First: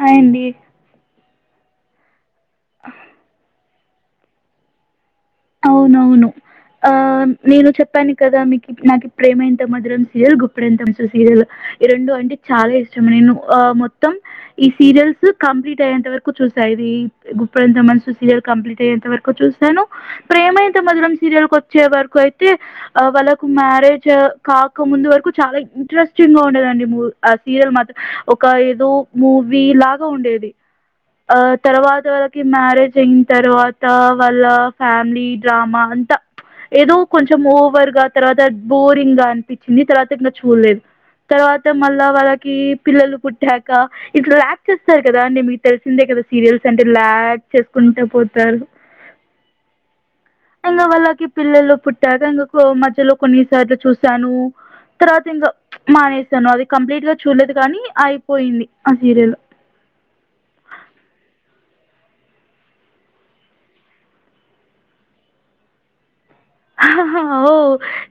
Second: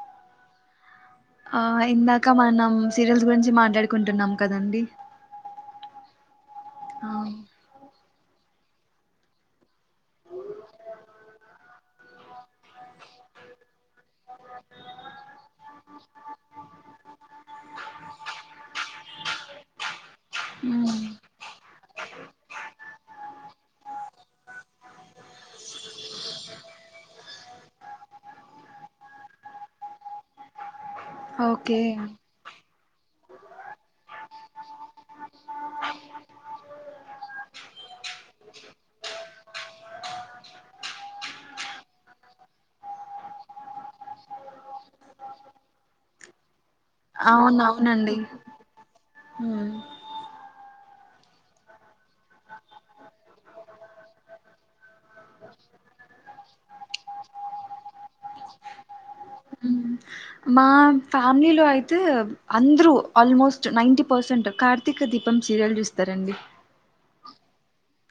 Hi అండి ఆ ఎందా ఇ మనమ్ సీరియల్స్ గురించి మాట్లాడ కుంటున్నాం కదండి అవునవును ఆ నేను చెప్పానికి కదా మీకు నాకు ప్రేమ ఎంత మధురం సీరియల్ గుప్పెడంత మనసు సీరియల్ ఈ రెండు అంటే చాలా ఇష్టం నేను ఆ మొత్తం ఈ సీరియల్స్ కంప్లీట్ అయ్యేంత వరకు చూసా ఇది గుప్పడంత మనుసు సీరియల్ కంప్లీట్ అయ్యేంత వరకు చూసాను ప్రేమ ఇంత మ్మ్ మధురం సీరియల్కి వచ్చే వరకు అయితే ఆ వాళ్ళకు మ్యారేజ్ కాక ముందు వరకు చాలా ఇంట్రెస్టింగ్ గా ఉండేదండి మూ ఆ సీరియల్ మాత్రం ఒక ఏదో మూవీ లాగా ఉండేది ఆ ఓకే తర్వాత వాళ్ళకి మ్యారేజ్ టెన్ తర్వాత వాళ్ళ ఫ్యామిలీ డ్రామా అంతా ఏదో కొంచెం ఓవర్ గా తర్వాత బోరింగ్ గా అనిపించింది తర్వాత ఇక్కడ చూడలేదు తర్వాత మళ్ళా వాళ్ళకి పిల్లలు పుట్టాక ఇంట్లా లయాక్ట్ చేస్తారు కదా అండి మీకు తెలిసిందే కదా సీరియల్స్ అంటేలా చేసుకుంటా అవునవునండి పోతారు మ్మ్. ఇంకా వాళ్ళకి పిల్లలు పుట్టాక మధ్యలో కొన్నిసార్లు చూసాను తర్వాత ఇంకా మానేసాను అది కంప్లీట్ గా చూడలేదు కానీ అయిపోయింది ఆ సీరియల్ మా ఫ్యామిలీలో అయితే అందరూ ఆల్మోస్ట్ నైంట పర్సెంట్ కార్తీక దీపం సీరియల్ చూస్తారండి ఓ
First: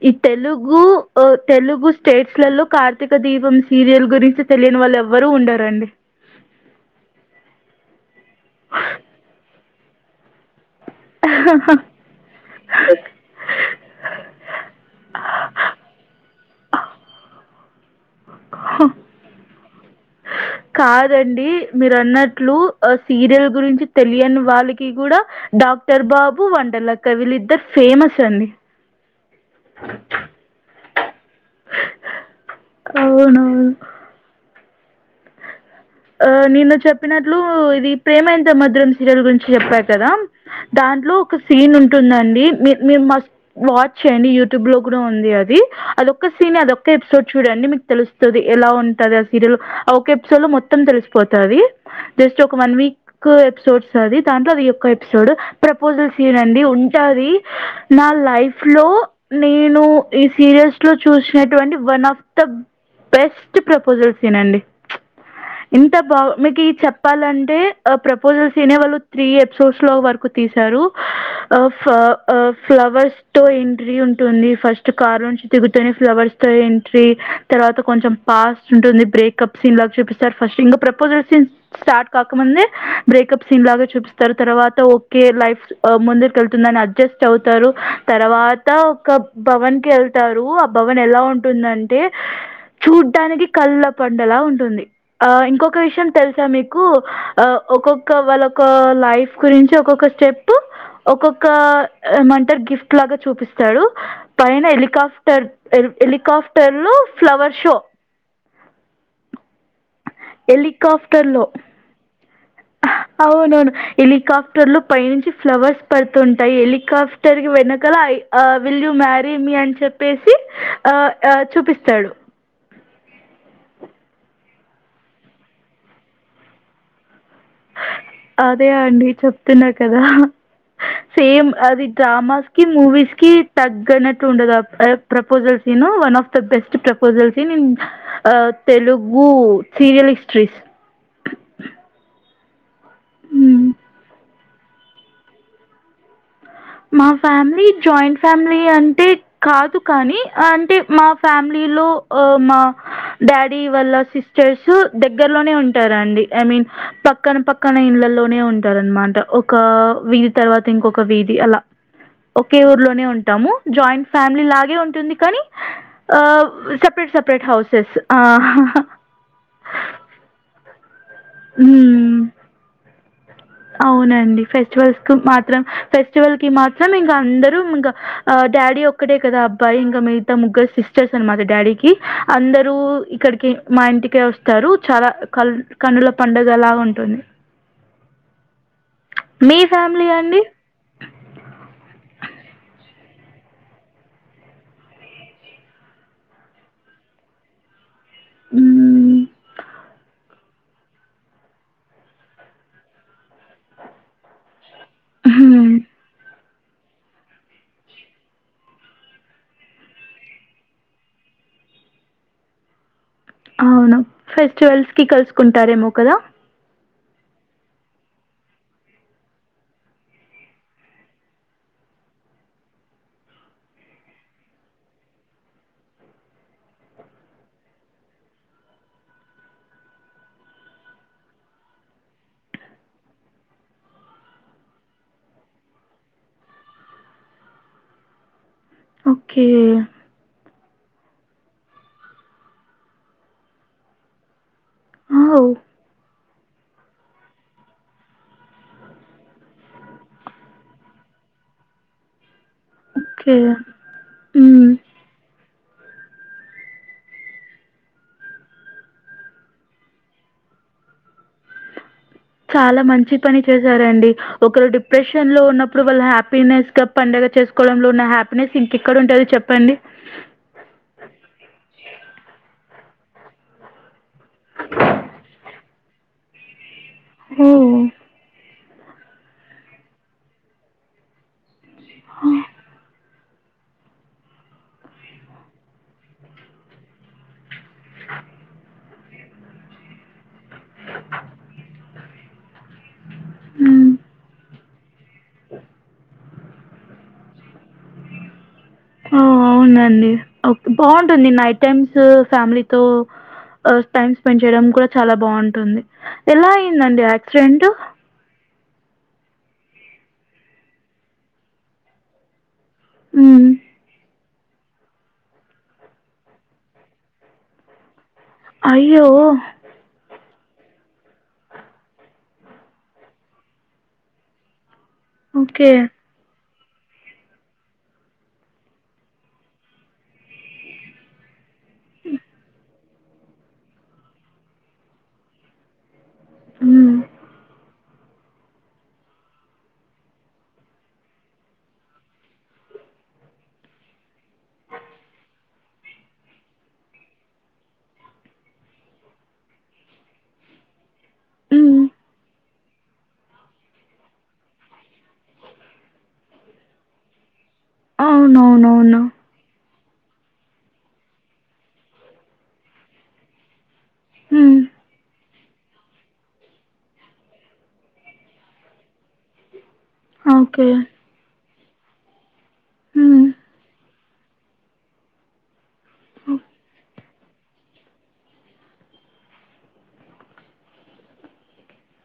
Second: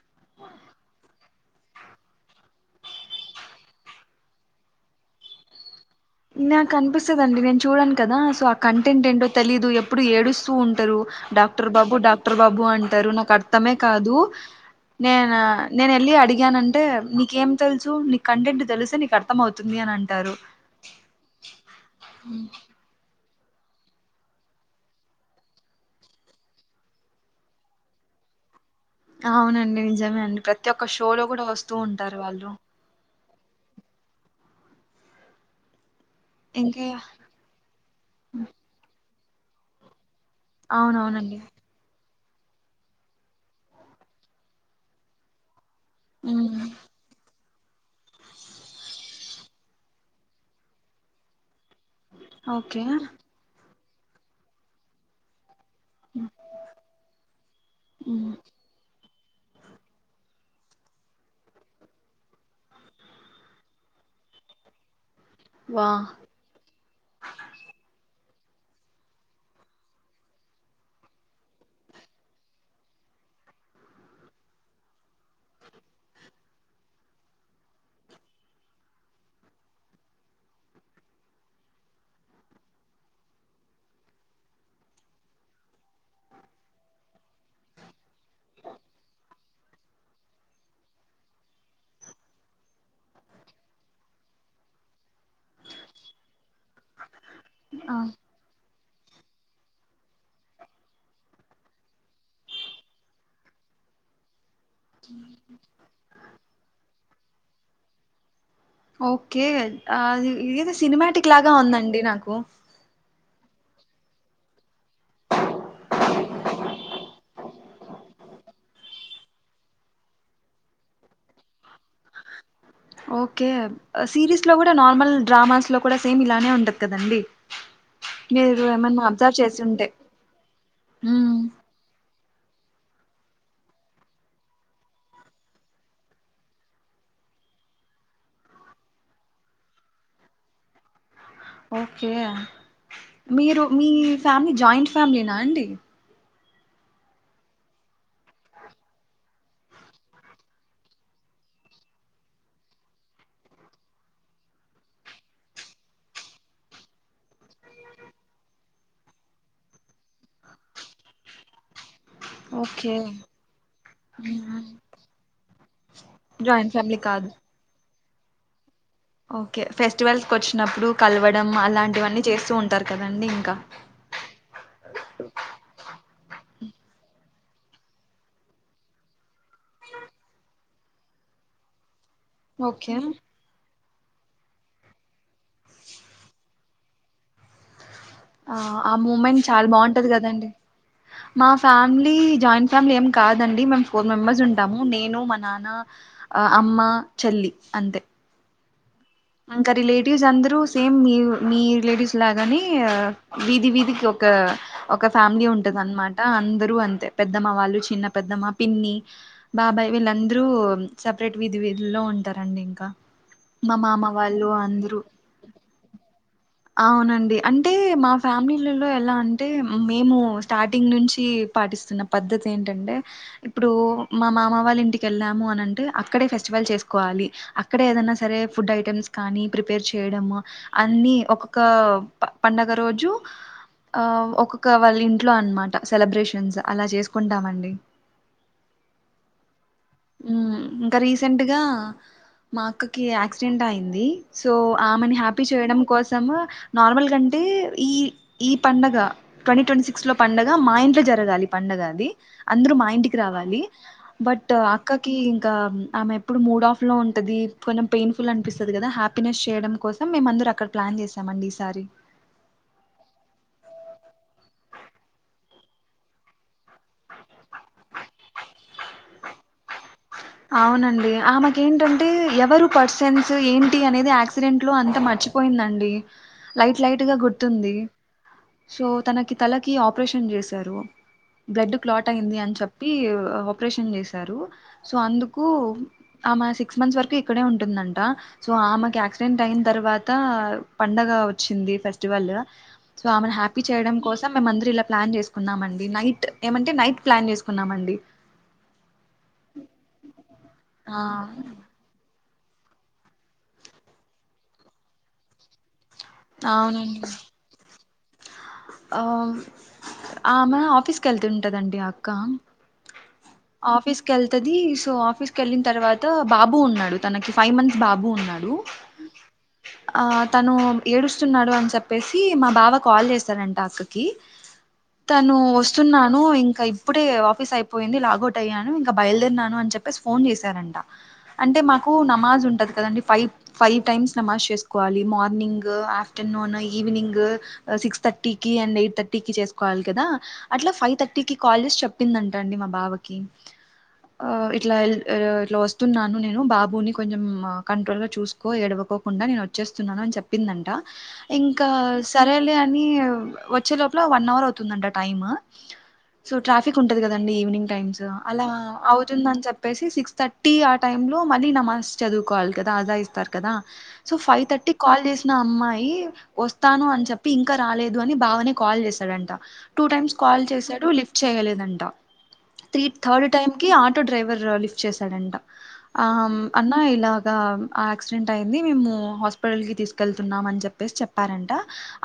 ఈ తెలుగు తెలుగు స్టేట్స్ లలో కార్తీక దీపం సీరియల్ గురించి తెలియని వాళ్ళు ఎవ్వరు ఉండారండి. నాకు అనిపిస్తుందిండి నేను చూడాను కదా సో ఆ కంటెంట్ ఏంటో తెలీయదు ఎప్పుడు ఏడుస్తూ ఉంటా. అందరు డాక్టర్ బాబు డాక్టర్ బాబు అంటారు నాకు అర్. అర్థమే కాదు నేన నేను వెళ్ళి అడిగానంటే నీకేం తెలుసు నీ కంటెంట్ తెలిసే నీకు అర్థం అవుతుంది అని అంటారు. కాదండి మీరు అన్నట్లు సీరియల్. గురించి తెలియని వాళ్ళకి కూడా డాక్టర్ బాబు వంటల అక్క ఇద్దరు ఫేమస్ అండి అవునండి నిజమే అండి ప్రతి ఒక్క షోలో కూడా వస్తూ ఉంటారు వాళ్ళు ఉమ్. ఆ నేను ఇంకా చెప్పినట్లు ఇది ప్రేమ ఎంత మధుం హరోడు గురించి చెప్పారు కదా దాంట్లో ఒక అవునవునండి సీన్ ఉంటుందండి మీర్ మీర్ మీరు మస్ట్ వాచ్ చేయండి యూట్యూబ్ లో కూడా ఉంది అది. అదొక్క సీన్ ఉమ్ అదొక్క ఎపిసోడ్ చు. చూడండి మీకు తెలుస్తుంది ఎలా ఉంటది ఆ సీరియల్. ఒక ఎపిసోడ్ లో మొత్తం తెలిసిపోతాది. జస్ట్ ఒక వన్ ఓకే వీక్ ఎపిసోడ్ స్తద్ధి దాంట్లో యొక్క ఇది ఒక్క ఎపిసోడ్. ప్రపోజల్స్ చేయనండి ఉంటుది నా ఉమ్ లైఫ్ లో నేను ఈ సీరియల్స్ లో చూసినటువంటి one of the best proposal scene అండి వా ఇంత బా మీకు ఈ చెప్పాలంటే ప్ర పుల్ తినేవాళ్ళు త్రీ ఎపిసోడ్స్ లో వరకు తీసారు ఫ్లవర్స్ తో ఎంట్రీ ఉంటుంది ఫస్ట్ కార్. కు త ఫ్లవర్స్ ఎంట్రీ తర్వాత కొంచెం ఫాస్ట్ ఉంటుంది బ్రేకప్ సీన్ లాగా చూపిస్తారు ఫస్ట్ ఇంకా ప్రపోజల్ సీన్ స్టార్ట్ కాకముందే బ్రేకప్ సీన్ లాగా చూపిస్తారు తర్వాత ఒకఓే లైఫ్ ముందుకి వెళ్తుందిని అడ్జస్ట్ అవుతారు తర్వాత ఒక భవన్ కి వెళ్తారు ఆ భవన్ ఎలా ఉంటుందంటే చూడ్డానికి కళ్ళ ప ఉండేలా ఉంటుంది ఆ ఇంకొక విషయం తెలుసా మీకు ఆ ఒక్కొక్క వాళ్ళొక లైఫ్ గురించి ఒక్కొక్క స్టెప్ ఒక్కొక్క ఏమంటారు గిఫ్ట్ లాగా చూపిస్తాడు. పైన హెలికాప్టర్ హెలికాప్టర్ లో. ఫ్లవర్ షో ఓకే ఆ ఇదితే సినిమాటిక్ హెలికాప్టర్‌లో. లాగా ఉందండి నాకు అవునవును హలిికాప్టర్లు పై నుంచి ఫ్లవర్స్ ప ంటాయి హెలికాప్టర్ కి వెనుకలఐ విల్ ూ మ్యారీ మీ అని చెప్పేసి ఆ చూపిస్తాడు ఓకే సిరీస్ లో కూడా నార్మల్ డ్రామాస్ లో కూడా సేమ్ ఇలానే ఉంటది కదండి. మీరు అదే ఏమన్నా అండి అబ్జర్వ్ చేసి చెప్తున్నా ఉంటే కదా మ్మ్ సేమ్ అది డ్రామాస్ కి మూవీస్ కి తగ్గనట్టు ఉండదు ప్రపోజల్స్ను one of the best proposals in in Telugu serial histories okay మీరు హ్మ్. మీ. ఫ్యామిలీ జాయింట్ ఫ్యామిలీనా అండి మా ఫ్యామిలీ జాయింట్ ఫ్యామిలీ అంటే కాదు కానీ అంటే మా ఫ్యామిలీలో ఆ మా డాడీ వాళ్ళ సిస్టర్స్ దగ్గరలోనే ఉంటారంండి ఐ మీన్ పక్కన పక్కన ఇళ్లలోనే ఉంటారు అనమాట ఒక వీధి తర్వాత ఇంకొక వీధి ఒకే ఓకే ఊర్లోనే ఉంటాము జాయింట్ ఫ్యామిలీ మ్మ్ లాగే ఉంటుంది కానీ ఆ జాయింట్ ఫ్యామిలీ సపరేట్ కాదు సపరేట్ హౌసెస్. ఆ ఓకే ఫెస్టివల్స్ కి వచ్చినప్పుడు కలవడం అలాంటివన్నీ చేస్తూ ఉంటారు కదా. అవునండి ఫెస్టివల్స్ కు మాత్రం ఫెస్టివల్ కి మాత్రం ఇంకా అందరు. ఇంకా డాడీ ఒక్కటే కదా అబ్బాయి ఇంకా మిగతా ముగ్గురు సిస్టర్స్ అన్మాట డాడీకి. అందరూ ఓకే ఇక్కడికి. మా ఇంటికే వస్తారు చాలా కన్నుల పండుగలా ఉంటుంది ఆ ఆ మూమెంట్ మీ చాలా బాగుంటది ఫ్యామిలీ అండి కదండి మా ఫ్యామిలీ జాయింట్ ఫ్యామిలీ ఏం. కాదండి మేము ఫోర్ మెంబర్స్ ఉంటాము నేను మా నాన్న అమ్మ చెల్లి అంతే. ఉ. ఇంకా రిలేటివ్స్ అందరుూ సేమ్ మీ మీ రిలేటివ్స్ లాగాని వీధి వీధికి ఒక. ఒక ఫ్యామిలీ హ్మ్. ఉంటది అనమాట అందు అంతే పెద్దమ్మ వాళ్ళు చిన్న పెద్దమ్మ పిన్ని బాబాయ్ వీళ్ళందరూ సపరేట్ వీధి విధులో ఉంటారండి ఇంకా. మా అవును. మామ వాళ్ళు ఫెస్టివల్స్ అందరూ కి కలుసుకుంటారేమో కదా. అవునండి అంటే మా ఫ్యామిలీలలో ఎలా అంటే మేము స్టార్టింగ్ నుంచి పాటిస్తున్న పద్ధతి ఏంటంటే ఇప్పుడు మా మామ వాళ్ళ ఇంటికి వెళ్ళాము. అని అంటే అక్కడే ఫెస్టివల్ చేసుకోవాలి. అక్కడే ఏదనా సరే ఫుడ్ ఐటమ్స్. కానీ ప్రిపేర్ చేయడము అన్ని ఒక్కొక్క పండగ రోజు ఆ ఒక్కొక్క వాళ్ళ ఇంట్లో అనమాట సెలబ్రేషన్స్ అలా చేసుకుంటామండి. ఓకే. హు ఇంకా రీసెంట్గా మా అక్కకి యాక్సిడెంట్ అయింది. సో ఆమెను ఆ! హ్యాపీ చేయడం కోసం. నార్మల్గా అంటే ఈ ఈ పండగ ట్వంటీ ట్వంటీ సిక్స్ లో పండగ మా ఇంట్లో జరగాలి పండగ అది. అందరూ మా ఇంటికి ఓకే. రావాలి బట్ సో హ్మ్. ఆక్కకి ఇ క ఆమె ఎప్పుడు మూడ్ ఆఫ్ లో ఉంటది. కొంచెం పెయిన్ఫుల్ అనిపిస్తుంది కదా, హ్యాపీనెస్ చేయడం కోసం మేము అందరు అక్కడ ప్లాన్ చేసామండి ఈసారి. చాలా మంచి పని చేసారండి. ఒకరు డిప్రెషన్ లో ఉన్నప్పుడు వాళ్ళ హ్యాపీనెస్ గా పండుగ చేసుకోవడంలో ఉన్న హ్యాపీనెస్ ఇంకెక్కడ ఉంటుందో చెప్పండి. అవునండి ఆమెకు ఏంటంటే ఎవరు పర్సన్స్ ఏంటి అనేది యాక్సిడెంట్ లో అంత మర్చిపోయిందండి. లై లైట్ గా గుర్తుంది. హ్మ్. సో తనకి తలకి ఆపరేషన్ చేశారు. బ్లడ్ క్లాట్ అయింది అని చెప్పి ఆపరేషన్ చేశారు. సో అందుకు ఆమె సిక్స్ మంత్స్ వరకు ఇక్కడే ఉంటుందంట. సో ఆమెకు యాక్సిడెంట్ అయిన తర్వాత పండగ వచ్చింది ఫెస్టివల్ సో ఆమెను హ్యాపీ హ్మ్. చేయడం కోసం మంత్రిల ప్లాన్ చేసుకున్నామండి నైట్ ఏమంటే నైట్ ప్లాన్ చేసుకున్నామండి. అవునండి ఓ ఆ బాగుంటుంది నైట్ టైమ్స్ ఫ్యామిలీతో టైమ్ స్పెండ్ చేయడం కూడా చాలా బాగుంటుంది. ఎలా అయ్యింది అవునండి అండి ఆక్సిడెంట్ ఆ ఆ మ ఆఫీస్కి వెళ్తుంటదండి అక్క హ్మ్. ఆఫీస్ కల్సి ది సో ఆఫీస్ క వెళ్ళిన తర్వాత బాబు ఉన్నాడు, తనకి ఫైవ్ మంత్స్ బాబు ఉన్నాడు. రు అయ్యో! ఆ తను ఏడుస్తున్నాడు అని చెప్పేసి మా బావ కాల్ చేశారుండి. టాస్కికి తను ఓకే. వస్తున్నాను ఇం ఇంకా ఇప్పుడే ఆఫీస్ అయిపోయింది. లాగౌట్ అయ్యాను ఇంకా బయలుదేరిన్నాను అని చెప్పేసి ఫోన్ చేశారంట. అంటే మాకు నమాజ్ ఉంటుంది కదండి, ఫైవ్ ఫైవ్ టైమ్స్ నమాజ్ చేసుకోవాలి. మార్నింగ్ ఆఫ్ టన్ హ్మ్. ఈవినింగ్ సిక్స్ టీ క అండ్ ఎయిట్ థర్టీ క చేసుకోవాలి కదా అట్లా ఫైవ్ థర్టీ క కాల్ చేసి చెప్పిందంట అండి మా బాబ క ఇట్లా ఇట్లా వస్తున్నాను నేను బాబుని కొంచెం కంట్రోల్ గా చూసుకో ఎడవకోకుండా నేను వచ్చేస్తున్నాను అని చెప్పిందంట ఇంకా హ్మ్. సరేలే అంట అ వచ్చే లోపల వన్ అవర్ అవుతుందడి టైమ్ సో ట్రాఫిక్ ఉంటంది కదండి ఈవినింగ్ టైమ్స్ అలా అవునవునవును. అవుతుందని చెప్పేసి సిక్స్ థర్టీ ఆ టైమ్ లో మళ్ళీ నా మస్ చదువుకోవాలి కదా అదా ఇస్తారు కదా సో ఫైవ్ హ్మ్. థర్టీ కాల్ చేసి నా అమ్మాయి వస్తాను అని చెప్పి ఇంకా రాలేదు అని భావనే కాల్ చేశాడంట టూ టైమ్స్ కాల్ ఓకే. చేశాడు లిఫ్ట్ చేయలేదండి కుత్త త్ర హ్మ్. థర్డ్ టైమ్కి ఆ ఆటో డ్రైవర్ లిఫ్ట్ చేశాడంట ఆ ఓకే. అన్నా ఇలా యాక్సిడెంట్ అయింది మేము హాస్పిటల్ కి తీసుకెళ్తున్నామ అని చెప్పేసి చెప్పారంట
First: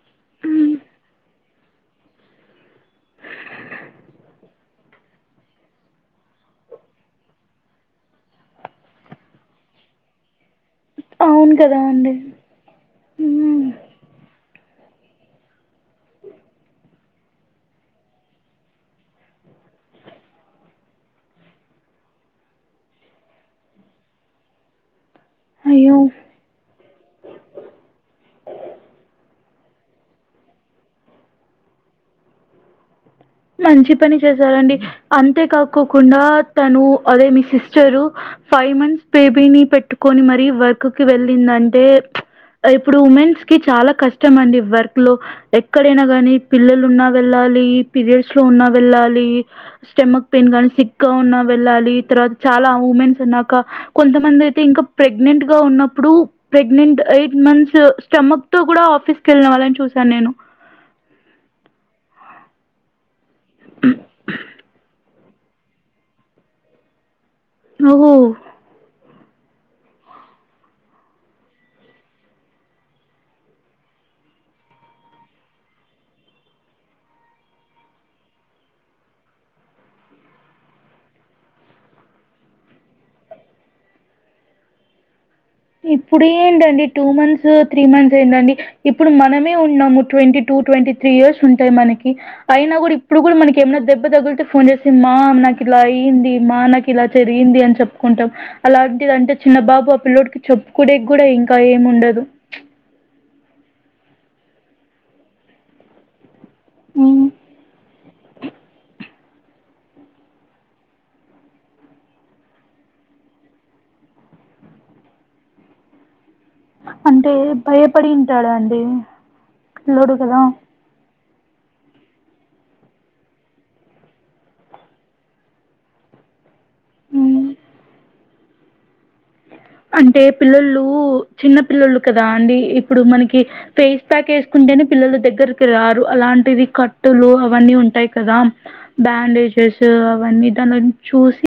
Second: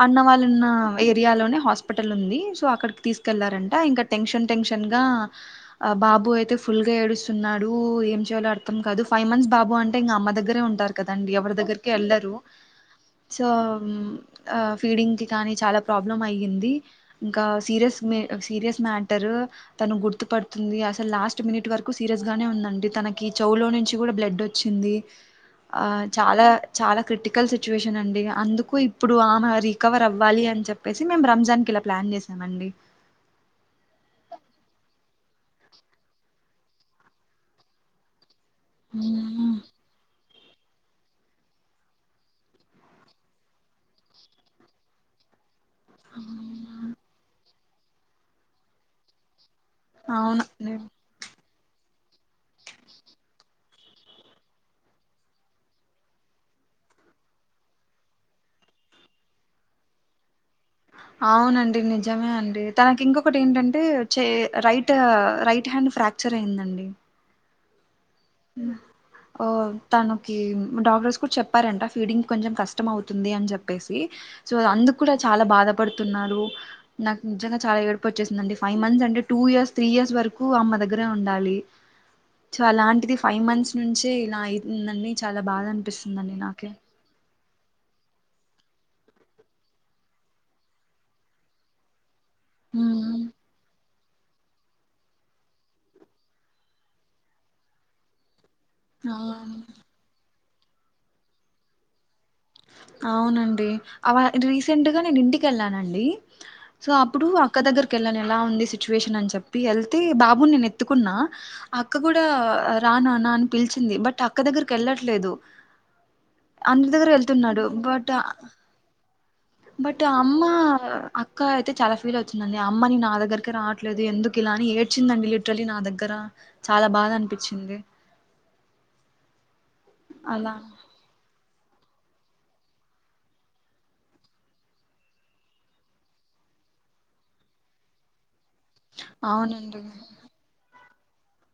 అన్నవాళ్ళున్న ఏరియాలోనే హాస్పిటల్ ఉంది సో అక్కడికి తీసుకెళ్లారంట ఇంకా టెన్షన్ టెన్షన్ గా బాబు అయితే ఫుల్గా ఏడుస్తున్నాడు ఏం చేయాలో అర్థం కాదు ఫైవ్ మంత్స్ బాబు అంటే ఇంకా అమ్మ దగ్గరే ఉంటారు కదండి అవర అవును కదా దగ్గరిక అండి ఎలరు సో ఉమ్, ఫీడింగ్కి కానీ చాలా ప్రాబ్లం అయ్యింది ఇంకా సీరియస్ సీరియస్ మ్యాటర్ తను గుర్తు పడుతుంది అసలు లాస్ట్ మినిట్ వరకు సీరియస్ గానే ఉందండి తనకి చౌలో నుంచి కూడా బ్లడ్ వచ్చింది ఆ అయ్యో చాలా చాలా క్రిటికల్ సిచ్యువేషన్ అండి అందుకు ఇప్పుడు ఆ మారి కవర్ అవ్వాలి అని చెప్పేసి మేము రంజాన్ కి ఇలా ప్లాన్ చేసామండి మంచి పని చేసారంండి అంతే కాక్కకుండా తను అదే మీ సిస్టరు ఫైవ్ మంత్స్ మ్మ్. బేబీని పెట్టుకొని మరి వర్క్కిి వెళ్ళిందంటే ఇప్పుడు ఉమెన్స్ కి చాలా కష్టం అండి వర్క్ లో ఎక్కడైనా గాని పిల్లలు ఉన్నా వెళ్ళాలి ప్ర పీరియడ్స్ లో ఉన్నా వెళ్ళాలి స్టెమక్ పయిన్ కానీ అవునండి సిక్కా ఉన్న వెళ్ళాలి తర్వాత చాలా ఉమెన్స్ అన్నాక కొంతమంది అయితే ఇంకా ప్రెగ్నెంట్ గా ఉన్నప్పుడు ప్రెగ్నెంట్ ఎయిట్ మంత్స్ స్టమక్ తో కూడా ఆఫీస్ కి వెళ్ళిన వాళ్ళని చూసాను నేను అవునండి నిజమే అండి తనకి ఇంకొ ఒకటి ఏంటంటే రైట్ రైట్ హ్యాండ్ ఫ్రాక్చర్ అయి్యందండి ఓహో అ తనకి డాక్టర్స్ కూడా చెప్పారంట ఫీడింగ్ కొంచెం కష్టం అవుతుంది అని చెప్పేసి సో అందుకు కూడా చాలా బాధపడుతున్నారు నాకు నిజంగా చాలా ఏర్పు వచ్చేసిందండి ఫైవ్ మంత్స్ అంటే టూ ఇయర్స్ త్రీ ఇయర్స్ వరకు అమ్మ దగ్గరే ఉండాలి సో అలాంటిది ఫైవ్ మంత్స్ నుంచి ఇలా అయితుందండి. ఇప్పుడు ఏంటండి టూ మంత్స్ త్రీ మంత్స్ అయిందండి. ఇప్పుడు మనమే ఉన్నాము twenty two twenty three years ఉంటాయి మనకి. అయినా కూడా ఇప్పుడు ఉమ్ కూడా మనకి ఏమన్న దెబ్ దెబ్బ తగులితే ఫోన్ చేసి మా నాకు ఇలా అయ్యింది, మా నాకు ఇలా జరిగింది అని చెప్పుకుంటాం. అలాంటిది అంటే చిన్న అవును బాబు ఆ పిల్ల్లోడికి చెప్పుకునేే కూడా ఇంకా ఏం ఉండదు. అవునండి అ రీసెంట్గా నేను ఇంటికి వెళ్ళానండి. సో అప్పుడు హ్మ్. అక్క దగ్గరికి వెళ్ళను ఎలా ఉంది. సిచ్యువేషన్ అని చెప్పి తప్పి వెళ్తే బాబు నేను ఎత్తుకున్నా అక్క కూడా రానానా అని పిలిచింది. బట్ అక్క దగ్గరికి వెళ్ళట్లేదు. అందరి దగర వెళ్ భయపడింటాడు అండి. బట్ అమ్మా అక్క అయితే చాలా ఫీల్ అవుతుందండి. అమ్మని నా దగ్గరికి రావట్లేదు. ఎందుకు ఇలా అని ఏడ్చిందండి లిటరలీ నా దగ్గర. చాలా బాద హ్మ్. అనిపించింది. అంటే అలా పిల్లలూ చిన్న పిల్లలు కదా అండి ఇప్పుడు మనకి ఫేస్ ప్యాక్ వేసుకుంటేనే పిల్లలు దగ్గరికి రారు. అలాంటివి కట్టులు అవన్నీ ఉంటాయి కదా బ్యాండేజెస్ అవునండి అవన్నీ దాని చూసి